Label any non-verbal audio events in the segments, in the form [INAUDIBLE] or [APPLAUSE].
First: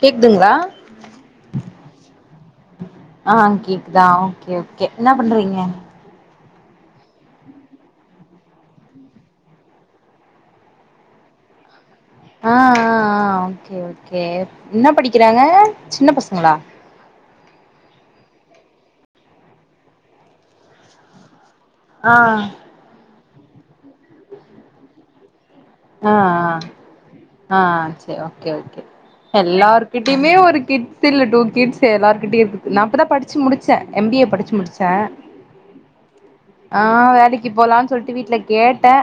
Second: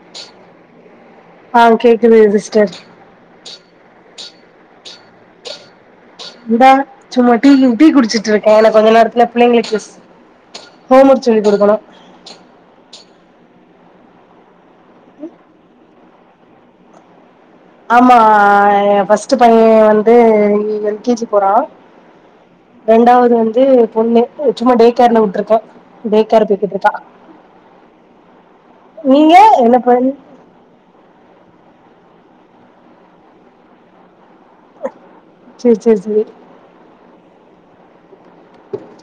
கேக்குதுங்களா ஆ கேக்குது சிஸ்டர் ஆ கேக்குதா ஓக்கே ஓக்கே என்ன பண்றீங்க இந்தா சும்மா டீ டீ குடிச்சிட்டு இருக்கே இன்ன கொஞ்சு நேரத்துல பிள்ளைங்களுக்கு ஹோம் ஒர்க் சொல்லி கொடுக்கணு ஆ ஆ ஆ ஓகே ஓகே என்ன படிக்கிறாங்க சின்ன பசங்களா ஆமா எ ஃபஸ்ட் பையன் வந்து எல் கே ஜி போறா ஆ ரெண்டாவது வந்து பொண்ணு சும்மா டே கேர்ல விட்ருக்கே ஆ ஆ ஆ சரி ஓகே ஓகே நீங்க என்ன பண் எல்லார்கிட்டயுமே ஒரு கிட் இல்ல டூ கிட்ஸ் எல்லார்கிட்டையு இருக்கு நா அப்போ தா படிச்சு முடிச்சே எம் பி ஏ படிச்சு முடிச்சே சேர் சேர் சேரி ஆ வேலைக்கு போலான்னு சொல்லிட்டு வீட்டுல கேட்டே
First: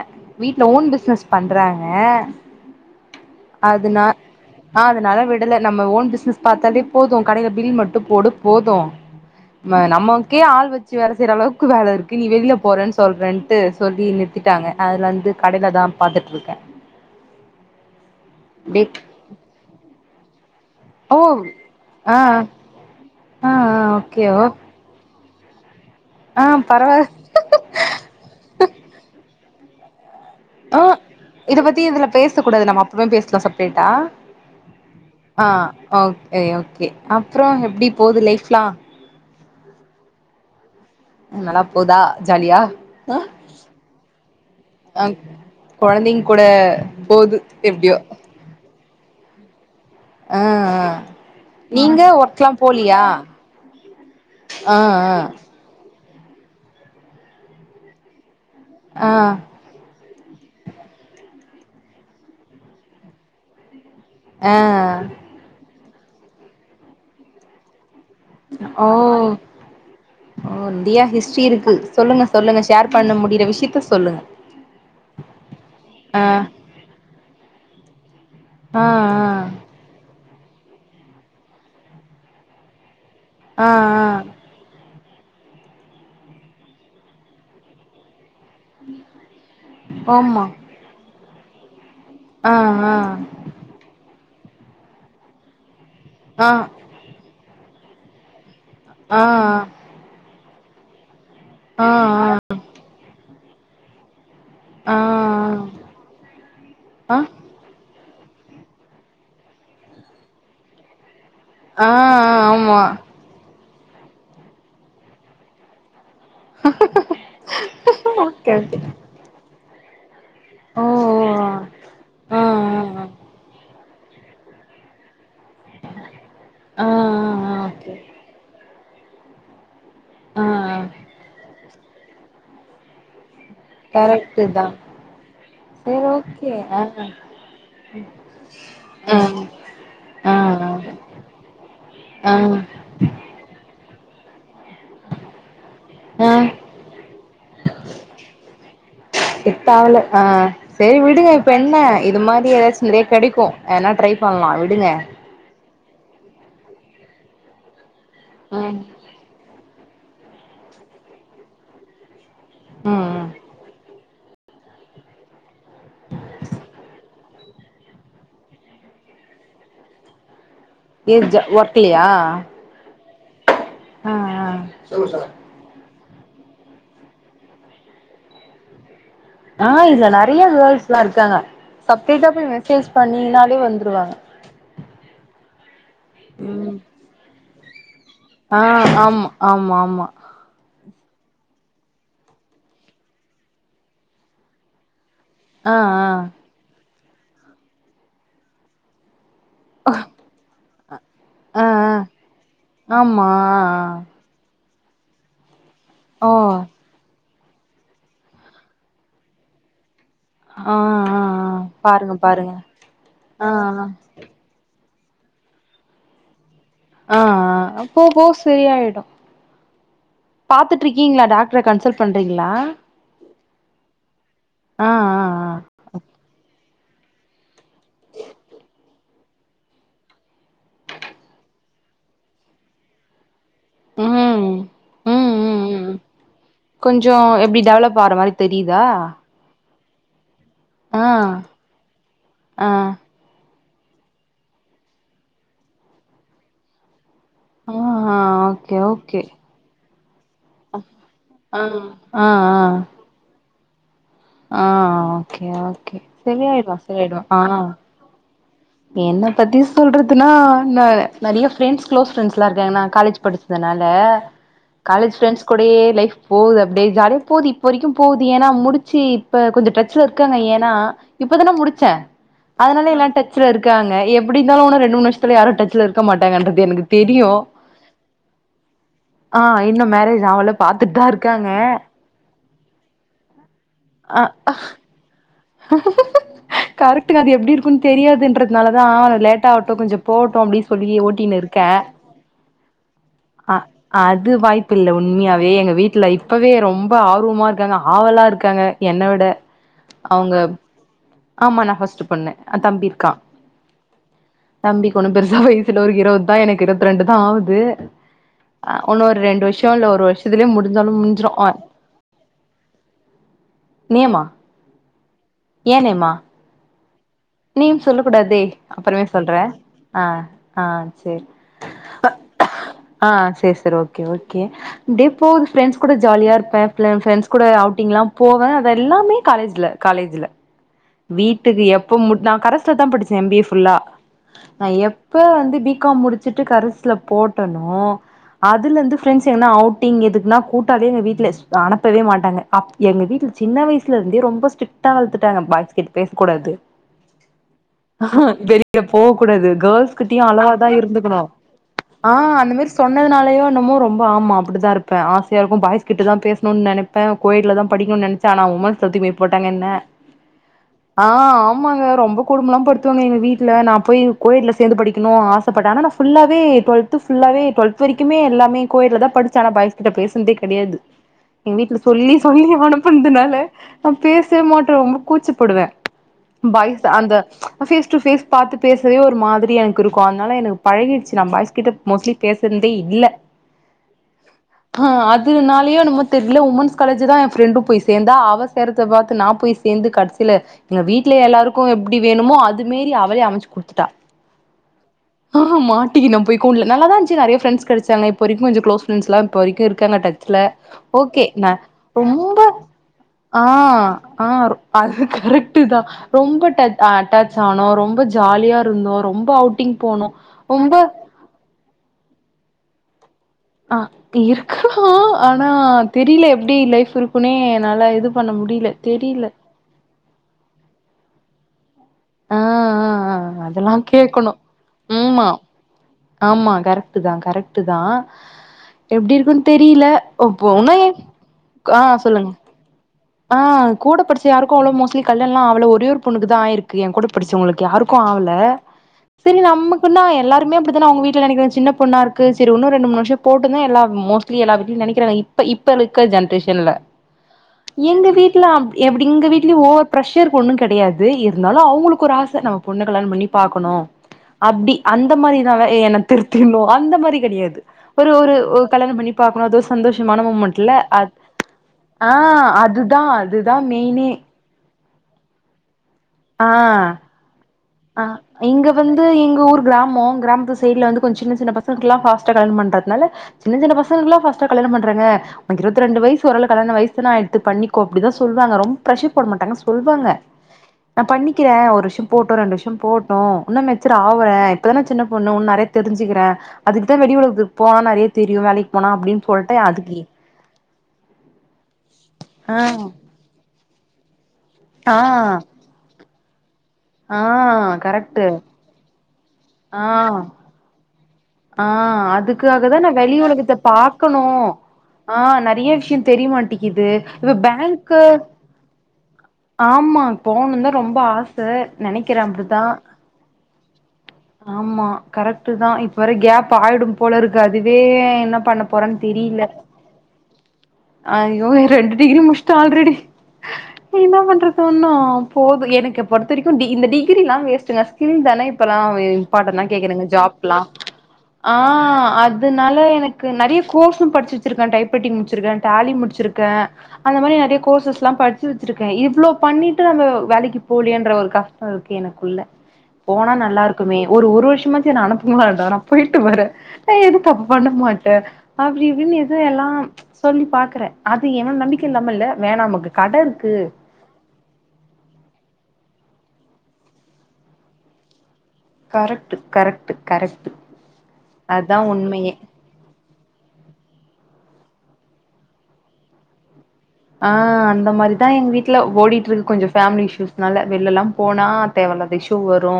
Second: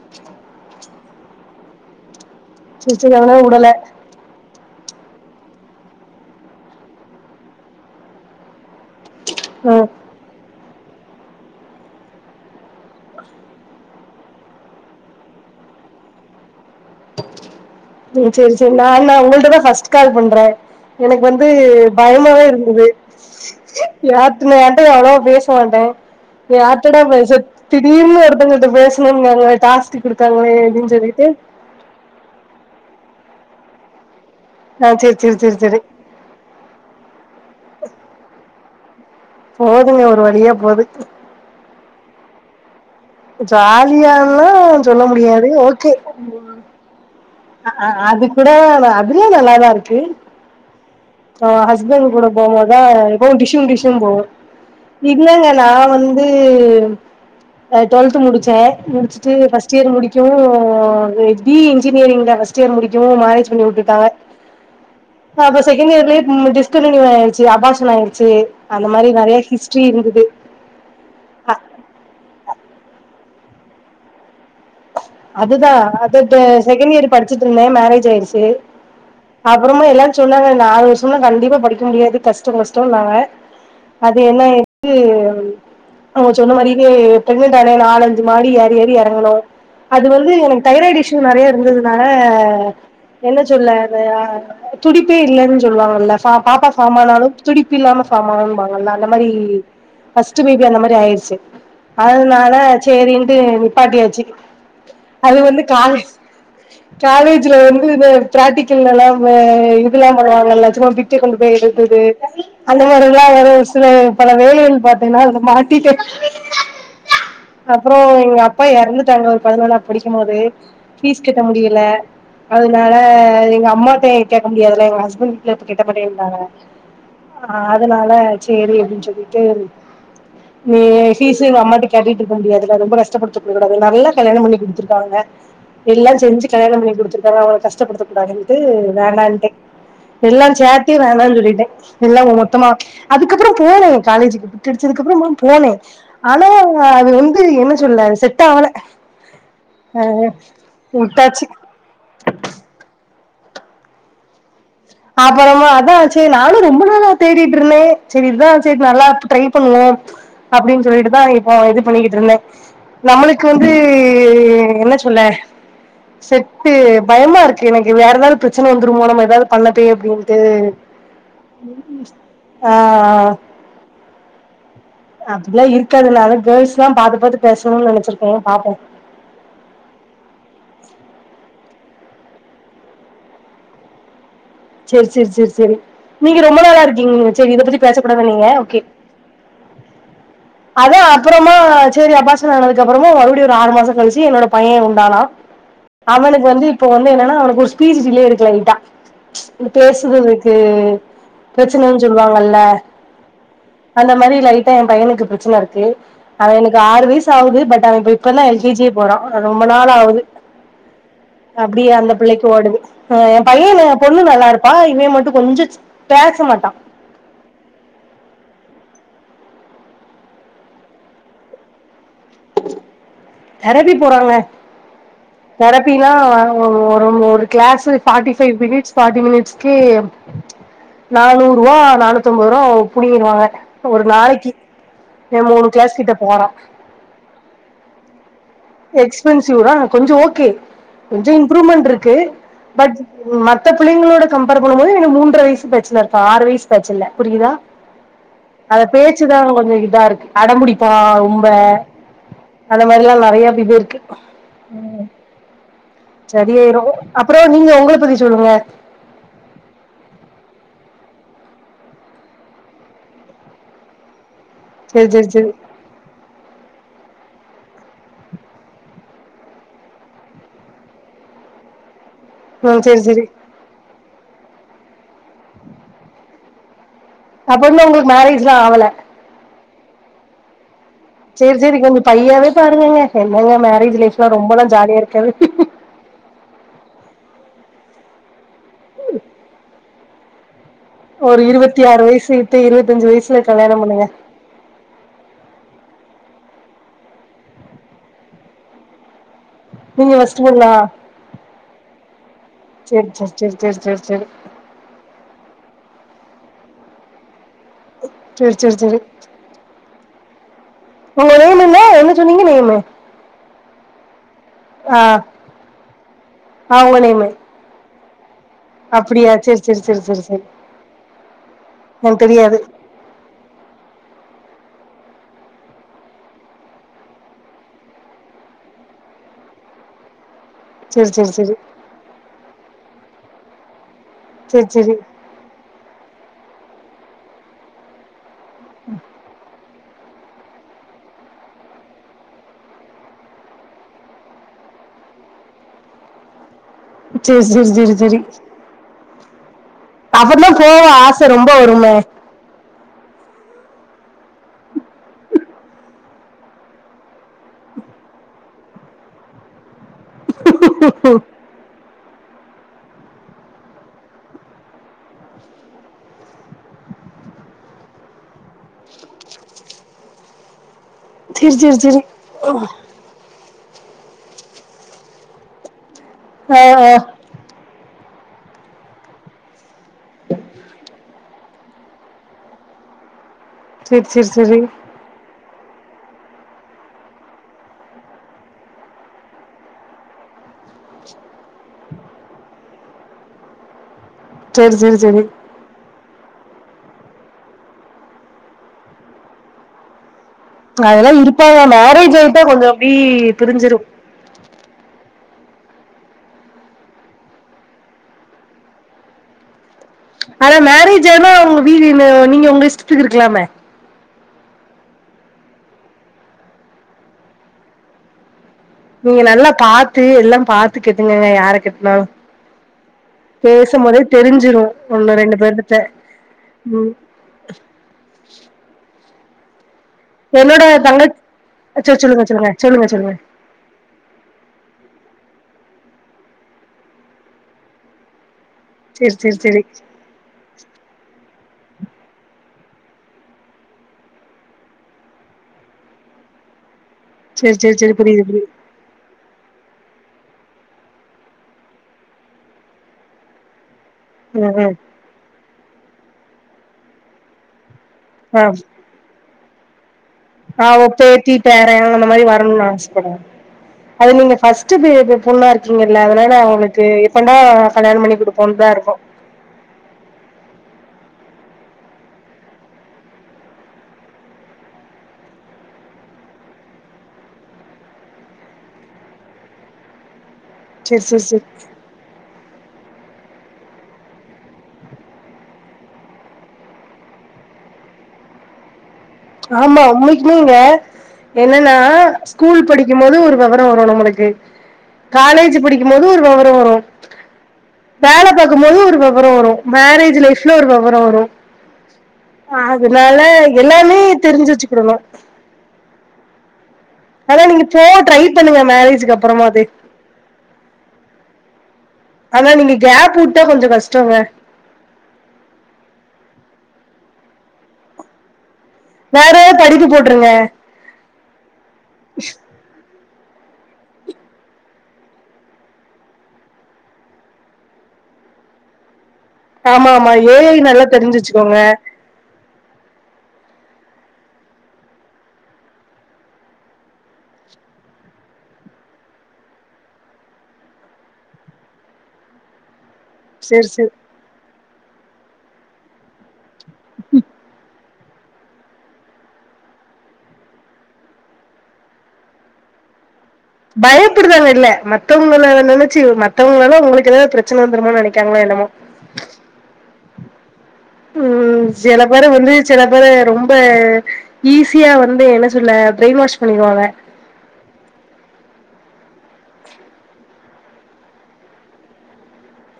வீட்ல ஓன் பிசினஸ் பண்றாங்க செர் செரியங்க அதுனா ஆ அதனால விடல நம்ம ஓன் பிஸ்னஸ் பாத்தாலே போது கடையில பில் மட்டும் போடு போது ம ம் நம்மக்கே ஆள் வச்சு ச்சு வேல செய்ற அளவுக்கு வேல இருக்கு நீ வெளியில போறேன்னு சொல்றேன்ட்டு சொல்லி நிறுத்திட்டாங்க அதுலருந்து கடையில் தான்ப் பாத்துட்ருக்கே செரி செரி செரி டே நான்னா உங்கள்ட தா ஃபர்ஸ்ட் கால் பண்றே ஓ எனக்கு வந்து ஆ பயமா தா இருந்தது ஆ ஆ ஓகே ஓ யார்ட நான் டே அவ்ளவோ பேச மாட்டே ஆ பரவா யார்ட்டடா பேசர்த் திடீர்னு ஒருத்தவங்கிட்ட பேசணும்னாங்க டாஸ்க் குடுத்தாங்களே ஆ அப்படின்னு சொல்லிட்டு இத பத்தி இதுல பேசக் கூடாது நம்ம அப்றமா பேசலா செப்ரேட்டா ஆ சேரி சேரி ஆ சேரி சேரி ஓகே செரி ஓகே அப்புறம் எப்படி போகுது லைஃப்லா போதுங்க ஒரு வழியா போது நல்லதா போதா ஜாலியா ஜாலியால்லா சொல்ல அ முடியாது ஓகே கொழந்தைங்க கூட போது அஅ எப்டியோ அது கூட நா அதுவு நல்லாதா இருக்கு ஆ ஆ அ நீங்க ஹஸ்பண்ட் கூட ஒர்க்லா போம்போதா போலியா எப்பயு டிஷும் டிஷும் போவோ ஆ ஆ இல்லங்க நா வந்து நா அ டுவெல்த்து முடிச்சே ஆ முடிச்சுட்டு ஃபஸ் ட் இயர் முடிக்கவு பி இ இன்ஜினியரிங்தா ஃபர்ஸ்ட் இயர் முடிக்கவு மேரேஜ் பண்ணி விட்டுட்டாங்க ஆ அப்ப செகண்ட் இயர்லயே ம் டிஸ்கன்டினியூ ஆயிருச்சு அபாஷன் ஆயிருச் சேர் ஓ அந்த மாரி நெறைய ஹிஸ்டரி இருந்தது ஓ இந்தியா ஹிஸ்ரி இருக்கு சொல்லுங்க சொல்லுங்க ஷேர் பண்ண முடியிற விஷயத்த சொல்லுங்க அதுதா அத ஆ ப செகண்ட் இயர் படிச்சிட்ருந்தே மேரேஜ் ஆயிருச்சு ஆ அப்புறமு எல்லா சொன்னாங்க நாலு வருஷம்னா கண்டிப்பா படிக்க முடியாது கஷ்டம் கஷ்டம்னாங்க ஆ ஆ அது என்ன எத் து அவங்க சொன்ன மாரிவே ப்ரெக்னன்ட்டானே நாலஞ்சு மாடி ஏறி ஏறி எறங்கணு அது ஆ வந்து ஆமா எனக்கு தைராய்டு இஸ்யூ நெறைய இருந்ததுனால ஆ ஆ என்னஸ் சொல்ல அதயா துடிப்பே இல்லைன்னு சொல்லுவாங்கல்ல ஃப ஆ பாப்பாஸ் ஃபாமானாலு துடிப்பு இல்லாம ஃபாமாவும்பாங்கல அந்த ஆ ஆ மாரி ஃபஸ்ட்டு பேபி அந்த மாரி ஆயிடுச்சு அதனால சேரின்ட்டு நிப்பாட்டியாச்சு ஆ ஆ அது வந்து காலே ஆ காலேஜ்ல வந்து [UNINTELLIGIBLE] பிராக்ட எல்லாவே இதெல்லா பண்ணுவாங்கல்ல சும்மா பிட்டு கொண்டு போய் ஆ எழுதுது ஆமா அந்த மாரி வேற ஒரு சில பல வேலைகள் பாத்தீங்கன்னா அத மாட்டிடே தா அப்புறம் எங்க ஓகே அப்பா ஓகே இறந்துட்டாங்க ஒரு பதினொ படிக்கும் போது ஓ பீஸ் ஓ கட்ட முடியல ஆ அதனால ஆ ஆ எங்க அம்மாட கேக்க முடியாதுல எங்க ஹஸ்பண் கேட்ட மாட்டேன்டாங்க ஆ அதனால சேரி அப்படின்னு சொல்லிட்டு ஆ ஆ நீ பீஸுனு அம்மாட்ட கேட்டட்டு இருக்க முடியாதுல ரொம்ப கஷ்டப்படுத்தக் கூடாது நல்ல கல்யாணம் கரெக்ட்டு பண்ணி தா கொடுத்துருக்காங்க சேரி எல்லா செஞ்சு ஓகே கல்யாணம் ஆ பண்ணி குடுத்துருக்காங்க அவள கஷ்டப்படுத்த கூடாதங்ட்டு ஆ வேணாம்ன்டே ஆ எல்லாம் சேர்த்தே வேணானு சொல்லிட்டே எல்லாம் ஆ மொத்தமா அதுக்கப்புறம் போனோம் காலேஜ் கேடச்சதுக்கு அப்புறமா போனே ஆ ஆனா அது வந்து என்ன சொல்ல செட் ஆகல செட் ஆகல ஆ செரி விட்டாச்சு வீடுங்கப்ப என்ன இது மாரி ஏதாச்சு நிறைய கிடைக்கும் ஏனா ட்ரை பண்ணலா விடுங்க அப்புறமா அதா ஆச்சே நானு ரொம்ப நாளா தேடிட்டு இருந்தே சேரி இதா ஆச்சே ம் நல்லா ட்ரை பண்ணுவோம் அப்படின்னு சொல்லிட்டுதா இப்போ இது பண்ணிக்கிட்டு இருந்தே ம் ம் நம்மளுக்கு வந்து என்ன சொல்ல செட்டு பயமா இருக்கு எனக்கு வேற ஏதாவது பிரச்சன வந்துருமோ நம்ம ஏதாவ பண்ண போய் அப்படின்ட்டு ஏ ஜ ஒர்க்லயா ஆ ஆ ஆ இல்ல இருக்காது அதா கேர்ள்ஸ் எல்லாம் பாத்து பாத்து பேசணும்னு நினைசிருக்கே பாப்போம் ஆ இதுல்ல நிறைய கேர்ள்ஸ் எல்லாம் இருக்காங்க சப்ரேட்டா போய் மெசேஜ் பண்ணினாலே வந்துருவாங்க சேரி சேரி சேரி சரி நீங்க ரொம்ப ம் நாளா இருக்கீங் சேரி இத பத்தி பேச கூடாது நீங்க ஆ ஓகே ஆம் ஆமா ஆமா அதா அப்புறமா சரி அப்பாசன் ஆனதுக்கு அப்புறமும் மறுபடியும் ஒரு ஆறு மாசம் கழிச்சு என்னோட பையன் உண்டானா ஆ ஆ அவனுக்கு வந்து இப்ப வந்து என்னன்னா அவனுக்கு ஒரு ஸ்பீச் டிலே இருக்கு லைட்டா பேசுறதுக்கு ஆ ஆ பிரச்சனைன்னு சொல்லுவாங்கல்ல ஆமா அந்த மாதிரி லைட்டா எ பையனுக்கு பிரச்சன இருக்கு ஓ ஆனா எனக்கு ஆறு வயசு ஆவுது பட் அவ இப்ப இப்பதா எல் கே ஜி போறா ரொம்ப நாள் ஆகுது ஆ ஆ ஆ அப்படியே அந்த பாருங்க பிள்ளைக்கு பாருங்க ஓடுது எ ஆ பையன் போ பொண்ணு நல்லா இருப்பா இவன் மட்டும் கொஞ்சம் பேச மாட்டா ஆ ஆ போ போ சரியாயிடும் பாத்துட்டு இருக்கீங்களா டாக்டர கன்சல் பண்றீங்களா தெரப்பி போறாங்க ஆ ஆ ஆ தெரப் ப்பின்னா ஒரு ஒரு class forty five minutes forty மினிட்ஸ்கே நானூறு ரூபா நானூத்தி அம்பது ரூபா புடுகிடு வாங்க ஒரு ம் நாளைக்கு எ மூணு கிளாஸ் கிட்ட போறா கொஞ்ச எப்படி டெவலப் ஆற மாரி தெரியுதா எக்ஸ்பென்சிவ் தா கொஞ்ச ஓகே ஆ கொஞ்ச இம்ப்ரூவ்மெண்ட் இருக்கு ஆ பட் மத்த பிள்ளைங்களோட கம்பர் பண்ணும் போது இவனுக்கு மூன்ற வயசு பிரச்சன இருக்க ஆறு வயசு வச்சல்ல புரியுதா ஆ ஆ ஓகே அத ஓகே பேச்சுதா கொஞ்ச இதா இருக்கு அடம்புடிப்பா ஆ அ ஆ அதுலா நிறையா இப்படி போயிருக்கு ஆ ஓகே ஓகே சரியா ஆயிடும் சரியாயிரு சரி ஆயிடும் அப்புறோ ஆ நீங்க உங்கள பத்தி சொல்லுங்க என்னை பத்தி சொல்றதுன்னா நிறைய ஃப்ரெண்ட்ஸ் க்ளோஸ் ஃப்ரெண்ட்ஸ்ல்லா இருக்காங்க நா காலேஜ் படிச்சதுனால சேரி காலேஜ் சேரி ஃப்ரெண்ட்ஸ் சேரி கூடயே லைஃப் போகுது அப்டியே ஜாலியா போது இப்ப வரைக்கும் போது ஏன்னா முடிச் சி இப்ப கொஞ்ச டச்ல இருக்காங்க ஏன்னா இப்பதான முடிச்சே ம் அதனால சேரி எல்லா சேரி டச்ல இருக்காங்க எப்டி இருந்தாலு ஒன்னு ரெண்டு மூணு வருஷத்துல யாரு டச்சுல இருக்கமாட்டாங்கன்றது எனக்கு தெரியு அப்போவுமே உங்களுக்கு மேரேஜ் எல்லா ஆவல ஆ இன்னும் மேரேஜ் ஆவல பாத்துட்டு தா இருக்காங்க சேரி சேரி கொஞ்சோ பையாவே பாருங்கங்க என்னங்க மேரேஜ் லைஃப்லா ரொம்பல்லா ஜாலியா இருக்காது கரெக்டுங்க அது எப்டி இருக்குன்னு தெரியாதுன்றதுனால தா அது லேட்டாவட்டு கொஞ்ச போவட்டு அப்டின்னு சொல்லி ஓட்டினு ஒரு இருக்கே இருவத்தி ஆறு வயசு விட்டு இருவத்தஞ்சு வயசுல ஆ கல்யாணம் பண்ணுங்க அது வாய்ப் பில்ல உண்மையாவே எங்க வீட்டல இப்பவே ரொம்ப ஆர்வமா இருக்காங்க ஆவலா இருக்காங்க என்ன விட நீங்க அவுங்க ஃபர்ஸ்ட் பொண்ணா ஆமா நா ஃபஸ்ட்டு பொண்ணு ஆ தம்பி சேரி இருக்கா சேரி சேரி சேரி சேரி தம்பிக்கு ஒன்னு பெருசா வயசுல ஒரு இருவது தா எனக்கு இருவத்தி ரெண்டு தா ஆவுது சேரி ஆ சேரி சேரி சேரி உன்னு ஒரு ரெண்டு வருஷ இல்ல ஒரு வருஷத்துலயே முடிஞ்சாலு முடிஞ்சிடு உங்க ஆ நேம் என்ன என்ன சொன்னீங்க நேமு நேம்மா ஆ ஏ நேமா ஆ உங்க நேமு நேம் சொல்லக்கூடாதே அப்பறமே சொல்ற அப்டியா சேரி சேரி சேரி ஆ சேரி சேரி ஆ சேரி எனக்கு தெரியாது ஆ சேரி சேரி ஓகே ஓகே அப்டே போவுது ஃப்ரெண்ட்ஸ் கூட ஜாலியா இருப்ப புள ஃபிரண்ட்ஸ் கூட அவுட்டிங் எல்லா போவ அது எல்லாமே காலேஜ்ல காலேஜ்ல சேரி சேரி சேரி வீட்டுக்கு எப்ப முட் நா கரஸ்ல தா படிச்சே எம் பி ஏ ஃபுல்லா சேரி நா சேரி எப் ப வந்து பி காம் முடிச்சட்டு கரஸ்ல போட்டேனோ அதுல இருந்து ஃபிரண்ட்ஸ் எங்கனா அவுட் டிங் எதுக்குன்னா கூட்டாலே எங்க வீட்ல அனுப்பவே மாட்டாங்க அப் எங்க வீட்ல சின்ன வயசுல இருந்தே ரொம்ப ஸ்டிட் டா வளத்துட்டாங்க பாய்ஸ்க்கிட் பேசக் கூடாது சேரி சேரி சேரி சேரி வெளிய போக் கூடாது கேர்ள்ஸ் கிட்டியு அப்புறம் அளவாதா போக இருந்துக்கணு ஆசை ரொம்ப வருமே ஆ அந்த மேரி சொன்னதுனாலயோ என்னமோ ரொம்ப ஆமா அப்டிதா இருப்ப ஆசையா இருக்கு பாய்ஸ்க்கிட்ட தான் பேசணும்னு நெனப் ப்ப கோ எட்ல தா படிக்கணுன்னு நெனைச்ச ஆனா உமன்ஸ்ல தூக்கி போய் போட்டாங்க என்ன ஆ ஆமாங்க ரொம்ப கொடும எல்லா படுத்துவாங்க எங்க வீட்ல நா போய் கோ எட்ல சேந்து படிக்கணு ஆசப்பட்ட ஆனா நா ஃபுல்லாவே டுவெல்த் டுவெல்த்து ஃபுல்லாவ டுவெல்த்து வரைக்குமே எல்லாமே கோ எட்ல தா படிச்ச ஆனா பாய்ஸ்க்கிட்ட பேசுனதே கெடையாது சரி எங்க சரி வீட்ல சரி சொல்லி சொல்லி அனுப்புனதுனால நா பேசவே மாட்ட ரொம்ப கூச்சப்படுவ ஆ, பாய்ஸ் ஆ. அந்த ஃபேஸ் டு ஃபேஸ் பாத்து பேசவே ஒரு மாதிரி எனக் இருக்கு அதனால எனக்கு பழகிடுச்சு நா பாய்ஸ்கிட்ட மோஸ்ட்லி பேசுனதே இல்ல செர் செர் சேரி ஆ அதுனாலயோ என்னமோ தெர்ல உமன்ஸ் காலேஜு தா ஏ ஃப்ரெண்டு போய் சேந்தா அவ சேர்றத பாத்து நா போய் சேந்து கடைசில எங்க வீட்லேயே எல்லாருக்கு எப்டி வேணுமோ அது மேரி அவளே அமச்சு குடுத்துட்டா செர் செர் சேரி ஆ ஹ மாட்டிக்கின போய் கூண்ட்ல நல்லா தா இருந்துச்சு நெறைய ஃபிரண்ட்ஸ் கெடச்சாங்க இப்போரைக்கு கொஞ்ச க்ளோஸ் ஃப்ரெண்ட்ஸ்லா இப்ப வரைக்கும் இருக்காங்க டச்ல அதெல்லாம் ஓகே ந இருப்பாங்க மேரேஜ் ரொம்ப ஆயிட்டா கொஞ்சம் அப்படி ஆ பிரிஞ்சிரும் ஆ அது கரெக்ட்டு தா ரொம்ப ஞச் அட்டாச் ஆனோ ரொம்ப ஜாலியா இருந்தோ ரொம்ப அவுட் டிங் போனோ ரொம்ப ஏன்னா உங்க வீடு நீ நீங்க உங்க இஷ்டத்துக்கு இருக்கலாமே ஆ இருக்கு ஆனா தெரியில எப்டி லைஃப் இருக்குன்னே என்னாலே இது பண்ண முடியல நீங்க நல்லா பாத்து எல்லா பாத்து கெட்டுங்கங்க யார கெட்டனாலு ஆ ஆ ஆ அதெல்லா பேசும்போதே கேக்கணு தெரிஞ்சிரு ஒன்னு ம்மா ரெண்டு பேர்கிட்ட ஆமா ம். கரெக்ட்டு தா கரெக்டு தா எப்படி இருக்குன்னு தெரியல ஓ என்னோட போனேயே தங்க ஆ சரி சொல்லுங்க சொல்லுங்க சொல்லுங்க ஆ கூடப்படிச்ச யாருக்கு அவ்ளோ மோஸ்லி கல்யாணோல்லா ஆவல ஒரே ஒரு பொண்ணுக்கு தா ஆயிருக்கு ஏங் கூட படிச்சவங்களுக்கு யாருக்கு கோ அவல சரி நம்மக்குன்னா எல்லாரு அப்படிதன்னா அவுங்க வீட்ல நெனக்கிறாங்க சின்ன பொண்ணா இருக்கு செரி இன்னு ரெண்டு மூன்னு வருஷோ போட்டுன்தா மோஸ்லி எல்லா வீட்லயு நெனைக்கிறாங்க இப்ப இலுக்க ஜென்ரேஷன்ல சரி சரி சரி எங்க புரியுது வீட்ல புரியுது அப் எப்டி எங்க வீட்லயு ஒவ்வொரு பிரெஷ்ரு ஒண்ணு கெடையாது இருந்தாலு அவங்களுக்கு ஒரு ஆச நம்ம பொண்ணு கல்யாணம் பண்ணி பாக்கணு ம், அப்டி ம். அந்த மாரிதா என்னை திருத்தினு அந்த மாரி கெடையாது ஒரு ஒரு ஆ கல்யாண பண்ணி பாக்கணு அதோர் சந்தோஷமான ஆ, மூமெண்ட்ல உன் அ பேத்தி பேரன் அந்த ஆ மாதிரி வரணும்னு அதுதா அதுதா மெயினே பஸ்ட் பெரியப்போ பொண்ணா இருக்கீங்கல்ல அதுனால ஆ அவுங்களுக்கு எப்பனா கல்யாண ஆ பண்ணி கூடுப்போன்னு தா இங்க இருக்கு வந்து எங்க ஊர் கிராமோ கிராமத் சைடுல வந்து கொஞ்சு சின்ன சின்ன பசங்களுக்குலா ஃபாஸ்டா கல்யணம் பண்றதுனால சின்ன சின்ன பசங்கலுக் எல்லா ஃபாஸ்டா கல்யாண பண்றாங்க அப்போ இருபத்தி ரெண்டு வயிசு ஓரளவு கல்யாண வயிசுதன ஆயிடுத்து பண்ணிக்கோ அப்படி தா சொல்லுவாங்க ரொம்ப பிரஷ்ஷர் போட மாட்டாங்க சொல்லுவாங்க நா சேரி சேரி சேரி பண்ணிக்கிறே ஒரு வருஷோ போட்டு ரெண்டு விருஷோ போட்டு இன்னு மெச்சூர் ஆவுர இப்பதானே சின்ன பொண்ணு உன்னு நெறைய தெரிஞ்சுக்கிறே அதுக்கு தா வெளி உலகத்துக் போனா நெறைய தெரியு வேலைக்கு போனா அப்டின்னு சொல்ட்டு ஆமா அதுக்கு உண்மைக்குமேங்க என்னன்னா ஆ ஸ்கூல் படிக்கும் போது ஒரு வெவரோ வரு நம்மளுக்கு ஆ காலேஜ் படிக்கும் போது ஒரு வெவரம் வரு ஆ வேல கரெக்ட்டு பாக்கும்போது ஒரு வெவரோ வரு மேரேஜ் ஆ லைஃப்ல ஒரு வெவரோ வரு ஆ அதுக்காக தா நா வெளி அதனால உலகத்த எல்லாமே பாக்கணு உம் தெரிஞ்சு வச்சுக்கிடணு ஆ நெறைய விஷியோ தெரிய மாட்டேங்கிது இது ஆனா நீங்க போ பேங்க்கு ட்ரை பண்ணுங்க மேரேஜ்க்கு அப்புறமாது ஆமா போணுனு தா ரொம்ப ஆச நெனைக் ஆனா நீங்க கேப் உட்டா கொஞ்சு கஷ்டங்க ஆமா கரெக்டு தா இப்ப வேற கேப் ஆயிடும் போல இருக்கு அதுவே என்ன பண்ணப் வேற படிப்பு போட்டுருங்க ஐயோ ரெண்டு டிகிரி முடிச்சிடு ஆல்ரெடி என்ன பண்றது இன்னு போது எனக்கு பொறுத்த வரைக்கு இந்த டிகிரிலா வேஸ்ட்டுங்க ஸ்கில் தானே இப்பல்லா பாட்ட தான் கேக்கதுங்க ஜாப்லா தெரிஞ்சிச்சு ஆ அத் அதுனால எனக்கு நெறையா கோர்ஸு படிச்சு வச்சிருக்கே டைப் ரேட்டிங் முடிச்சிருக்கே டேலி முடிச்சிருக்கே அந்த மாரி நெறையா கோர்சஸ் எல்லா படிச்சு வச்சிருக்கே இவ்ளோ பண்ணிட்டு நம்ம வேலைக்கு போலன்ற ஒரு கஷ் இருக்கு எனக்குள்ள போனா நல்லா சேரி சேரி இருக்குமே ஒரு வருஷமாச்சு என்ன அனுப்புங்கம்மா இருந்தா நா போயிட்டு வரே எதுவு தப்பு பண்ண மாட்டே அப்டி இப்டின்னு எது எல்லா சொல்லி பாக்குறே அது ஏனா நம்பிக்கை இல்லாம இல்ல வேணா நமக்கு கடை இருக்கு பயப்படுறாங்க இல்ல மத்தவங்களல நெனச்சு மத்தவங்களால உங்களுக்கு ஏதாவுது பிரச்சனை வந்துருமனு நினைக்காங்களோ என்னமோ கரேக்ட்டு கரெக்ட்டு கரெக்ட்டு அதா உண்மையே செல பேரு ரொம்ப ஈஸியா வந்து என்ன சொல்ல ப்பிரெயின் வாஷ் பண்ணிருவாங்க ஆ அந்த மாரிதா எங்க வீட்ல ஓடிட்டு இருக்கு கொஞ்ச ஃபேமிலி இஷ்யூஸ்னால வெள்லல்லா போனா தேவ இல்லாத இஷூ வரு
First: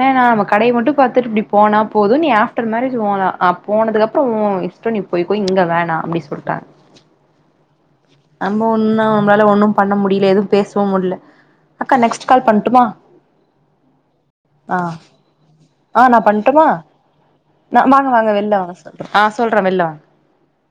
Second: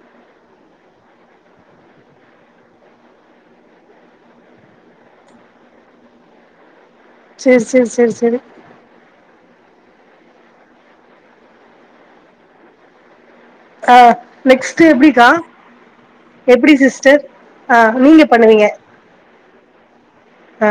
வேணா நம்ம கடை மட்டு பாத்துட்டு இப்டி போனா போது நீ ஆப்டர் மேரேஜ் ஒ அ போனதுக்கு அப்றோ ஒ இஸ்டோ நீ போய்கோ இங்க வேணா அப்டினு சொல்லிட்டாங்க சேரி சேரி சேரி செரி ஒன்னு நம்மளால ஒண்ணு பண்ண முடில எதுவு பேசவு முடில அக்கா நெக்ஸ்ட் கால் பண்ணட்டுமா ஆ நெக்ஸ்ட் எப்டிக்கா ஆ நு பண்ணட்டோமா எப்டி சிஸ்டர் ஆ வா வாங்க நீங்க வாங்க வெளில பண்ணுவீங்க வாங்க சொல்றே ஆ சொல்றே வெளில வாங்க ஆ